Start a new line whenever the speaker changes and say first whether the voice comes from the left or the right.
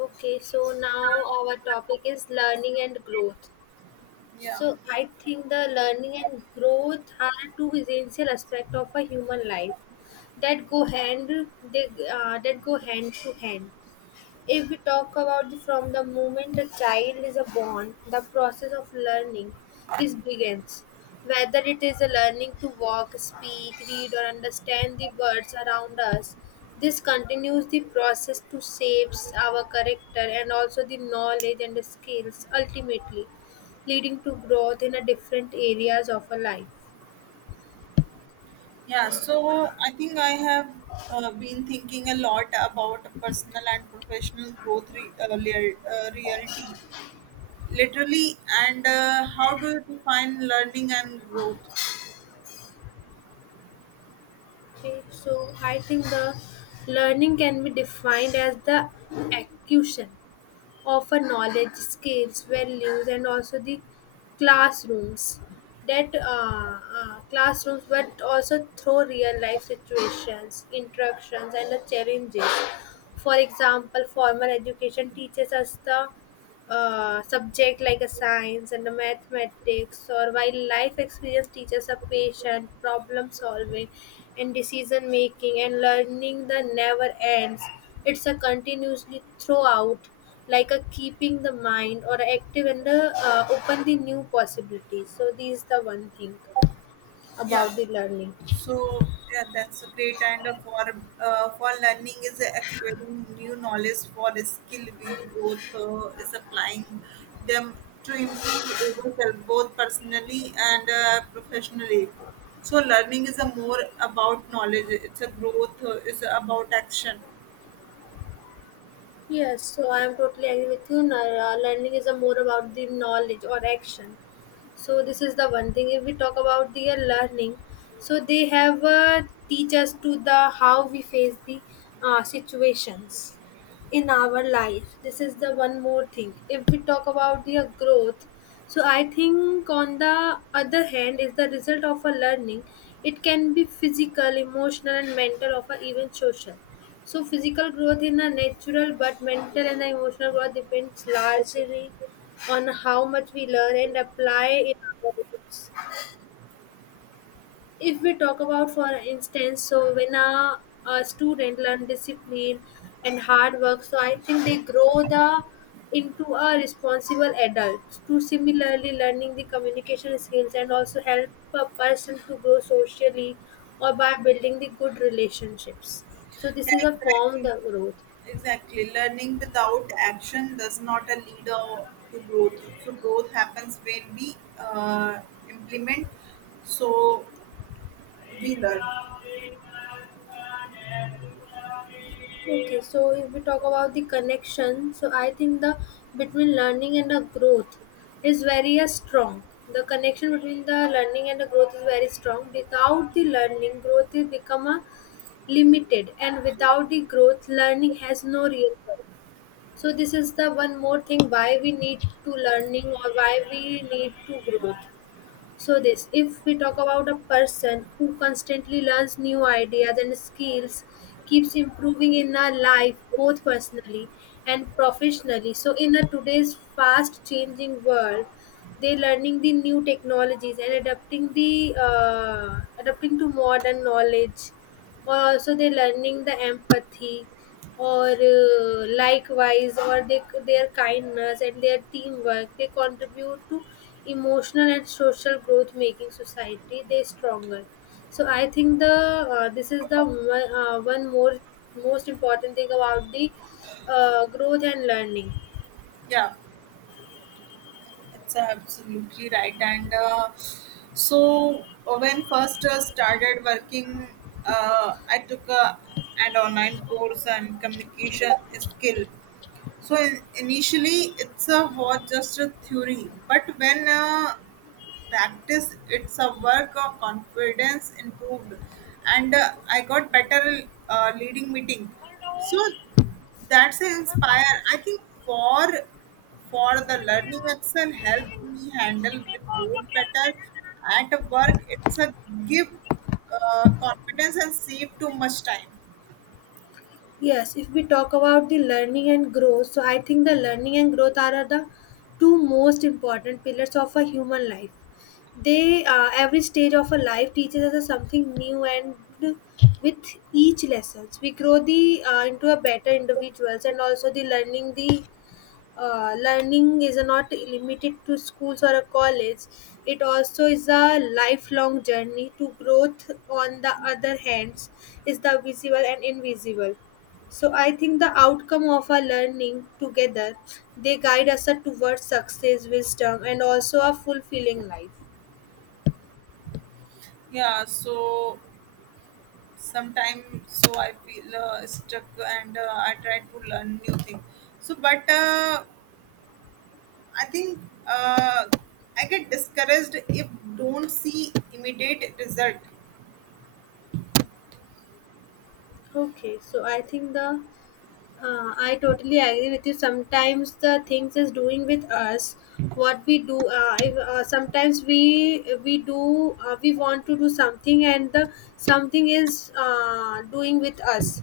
left: Okay, so now our topic is learning and growth.
right: Yeah,
left: So I think the learning and growth are two essential aspects of a human life that go hand they that go hand to hand. If we talk about the, from the moment the child is a born, the process of learning is begins. Whether it is a learning to walk, speak, read, or understand the words around us, this continues the process to shapes our character and also the knowledge and the skills ultimately, leading to growth in a different areas of our life.
right: yeah. So I think I have been thinking a lot about personal and professional growth reality, literally, and how do you define learning and growth?
left: Okay, so I think the learning can be defined as the acquisition offer knowledge, skills, values, and also the classrooms. That classrooms, but also through real life situations, interactions, and the challenges. For example, formal education teaches us the subject like a science and a mathematics or while life experience teaches a patient problem solving and decision making and learning that never ends, it's a continuously throughout, like a keeping the mind or active and a, open the new possibilities. So these the one thing
right: Yeah.
left: about the learning.
right: So, that's a great and for learning is acquiring new knowledge for skill will growth is applying them to improve ourselves both personally and professionally. So learning is a more about knowledge. It's a growth. It's about action.
left: Yes, so I am totally agree with you. Now, learning is a more about the knowledge or action. So this is the one thing. If we talk about the learning, so they have teach us to the how we face the situations in our life. This is the one more thing. If we talk about the growth, so I think on the other hand is the result of a learning. It can be physical, emotional, and mental, of a even social. So physical growth in a natural, but mental and emotional growth depends largely on how much we learn and apply in our lives. If we talk about, for instance, so when a student learn discipline and hard work, so I think they grow the into a responsible adult. To similarly, learning the communication skills and also help a person to grow socially or by building the good relationships. So this
right: Yeah,
left: is a form
right: exactly.
left: the growth.
right: Exactly. Learning without action does not a lead to growth. So growth happens when we implement. So we learn.
left: Okay, so if we talk about the connection, so I think the between learning and the growth is very strong. The connection between the learning and the growth is very strong. Without the learning, growth is become a limited, and without the growth, learning has no real purpose. So this is the one more thing why we need to learning or why we need to growth. So this, if we talk about a person who constantly learns new ideas and skills, keeps improving in our life both personally and professionally. So in a today's fast changing world, they learning the new technologies and adapting the adapting to modern knowledge or so they're learning the empathy or likewise or their kindness and their teamwork they contribute to emotional and social growth making society they stronger. So I think the this is the one more most important thing about the growth and learning.
right: Yeah, it's absolutely right. And when first started working, I took an online course on communication skill. So initially, it's was just a theory, but when practice it's a work of confidence improved and I got better leading meeting so that's a inspire I think for the learning excel help me handle report better at work it's a give confidence and save too much time.
left: Yes, if we talk about the learning and growth, so I think the learning and growth are the two most important pillars of a human life. They, every stage of a life teaches us something new, and with each lessons, we grow the into a better individuals. And also the learning is not limited to schools or a college, it also is a lifelong journey to growth on the other hands is the visible and invisible. So I think the outcome of our learning together, they guide us towards success, wisdom, and also a fulfilling life.
right: Yeah, so sometime so I feel stuck and I try to learn new thing so but I think uh, I get discouraged if don't see immediate result.
left: Okay, so I think the I totally agree with you. Sometimes the things is doing with us what we do. If, sometimes we do we want to do something and the something is doing with us.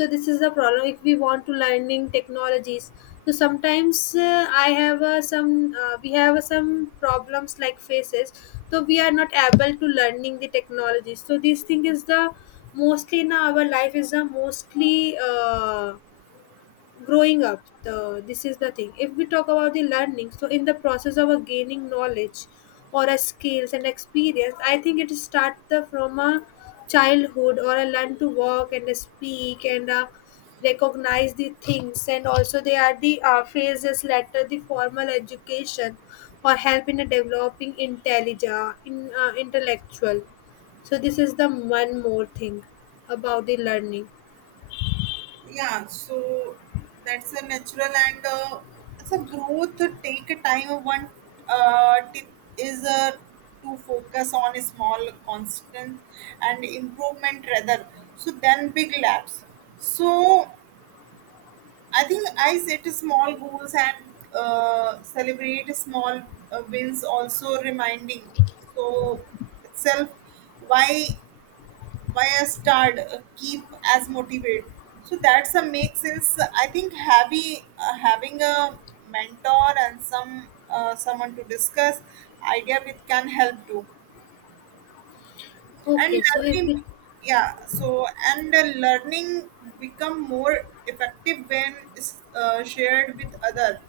left: So this is the problem. If we want to learning technologies, so sometimes I have some we have some problems like faces. So we are not able to learning the technologies. So this thing is the mostly now our life is the mostly. Growing up the this is the thing if we talk about the learning, so in the process of a gaining knowledge or a skills and experience, I think it starts the from a childhood or a learn to walk and a speak and recognize the things and also they are the phases later the formal education or help in a developing intelligent in intellectual. So this is the one more thing about the learning.
right: Yeah, so that's a natural and it's a growth to take a time. One tip is to focus on a small constant and improvement rather. So then big laps. So I think I set small goals and celebrate small wins. Also reminding so itself why why I start keep as motivate. So that's a make sense. I think having a mentor and someone to discuss idea with can help too. And
left: Okay, so if
right: learning,
left: we
right: yeah. So and learning become more effective when shared with others.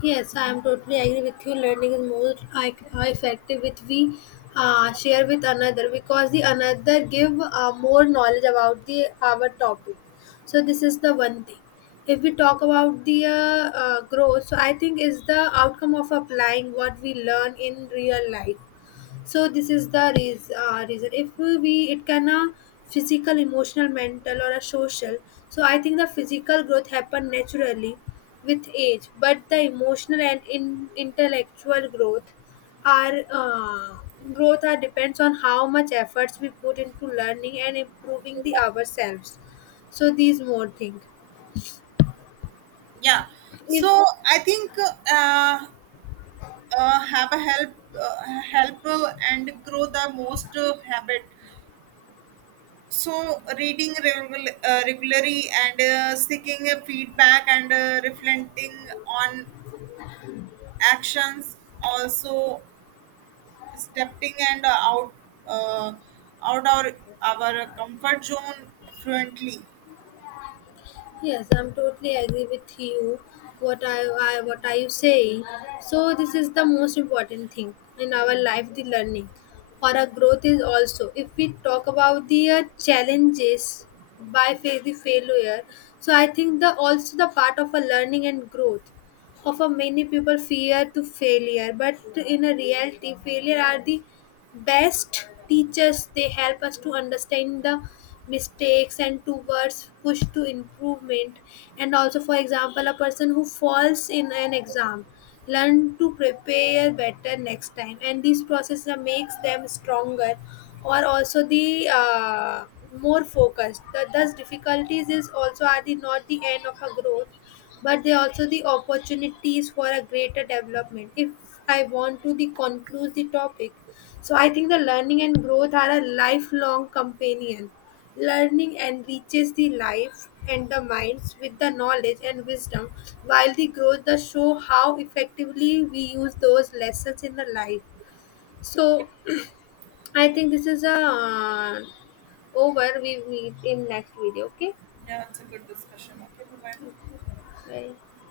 left: Yes, I am totally agree with you. Learning is more I effective with we share with another because the another give more knowledge about the our topic. So this is the one thing. If we talk about the growth, so I think is the outcome of applying what we learn in real life. So this is the reason if we it can a physical, emotional, mental, or a social. So I think the physical growth happen naturally with age, but the emotional and intellectual are uh, growth are depends on how much efforts we put into learning and improving the ourselves. So these more things
right: Yeah,
left: if
right: so I think uh, have a help uh, help and grow the most habit, so reading regularly and seeking a feedback and reflecting on actions, also stepping and out uh, out our comfort zone fluently.
left: Yes, I'm totally agree with you. What I what are you saying? So this is the most important thing in our life, the learning or our growth is also. If we talk about the challenges by the failure, so I think the also the part of a learning and growth. Often many people fear to failure, but in a reality, failure are the best teachers. They help us to understand the mistakes and towards push to improvement. And also, for example, a person who falls in an exam learn to prepare better next time, and this process makes them stronger, or also the more focused. Thus, difficulties is also are the not the end of a growth, but they also the opportunities for a greater development. If I want to the conclude the topic, so I think the learning and growth are a lifelong companion. Learning enriches the life and the minds with the knowledge and wisdom, while the growth does show how effectively we use those lessons in the life. So I think this is a over, we meet in next video. Okay,
right: Yeah, it's a good discussion. Okay, bye bye.
left: bye.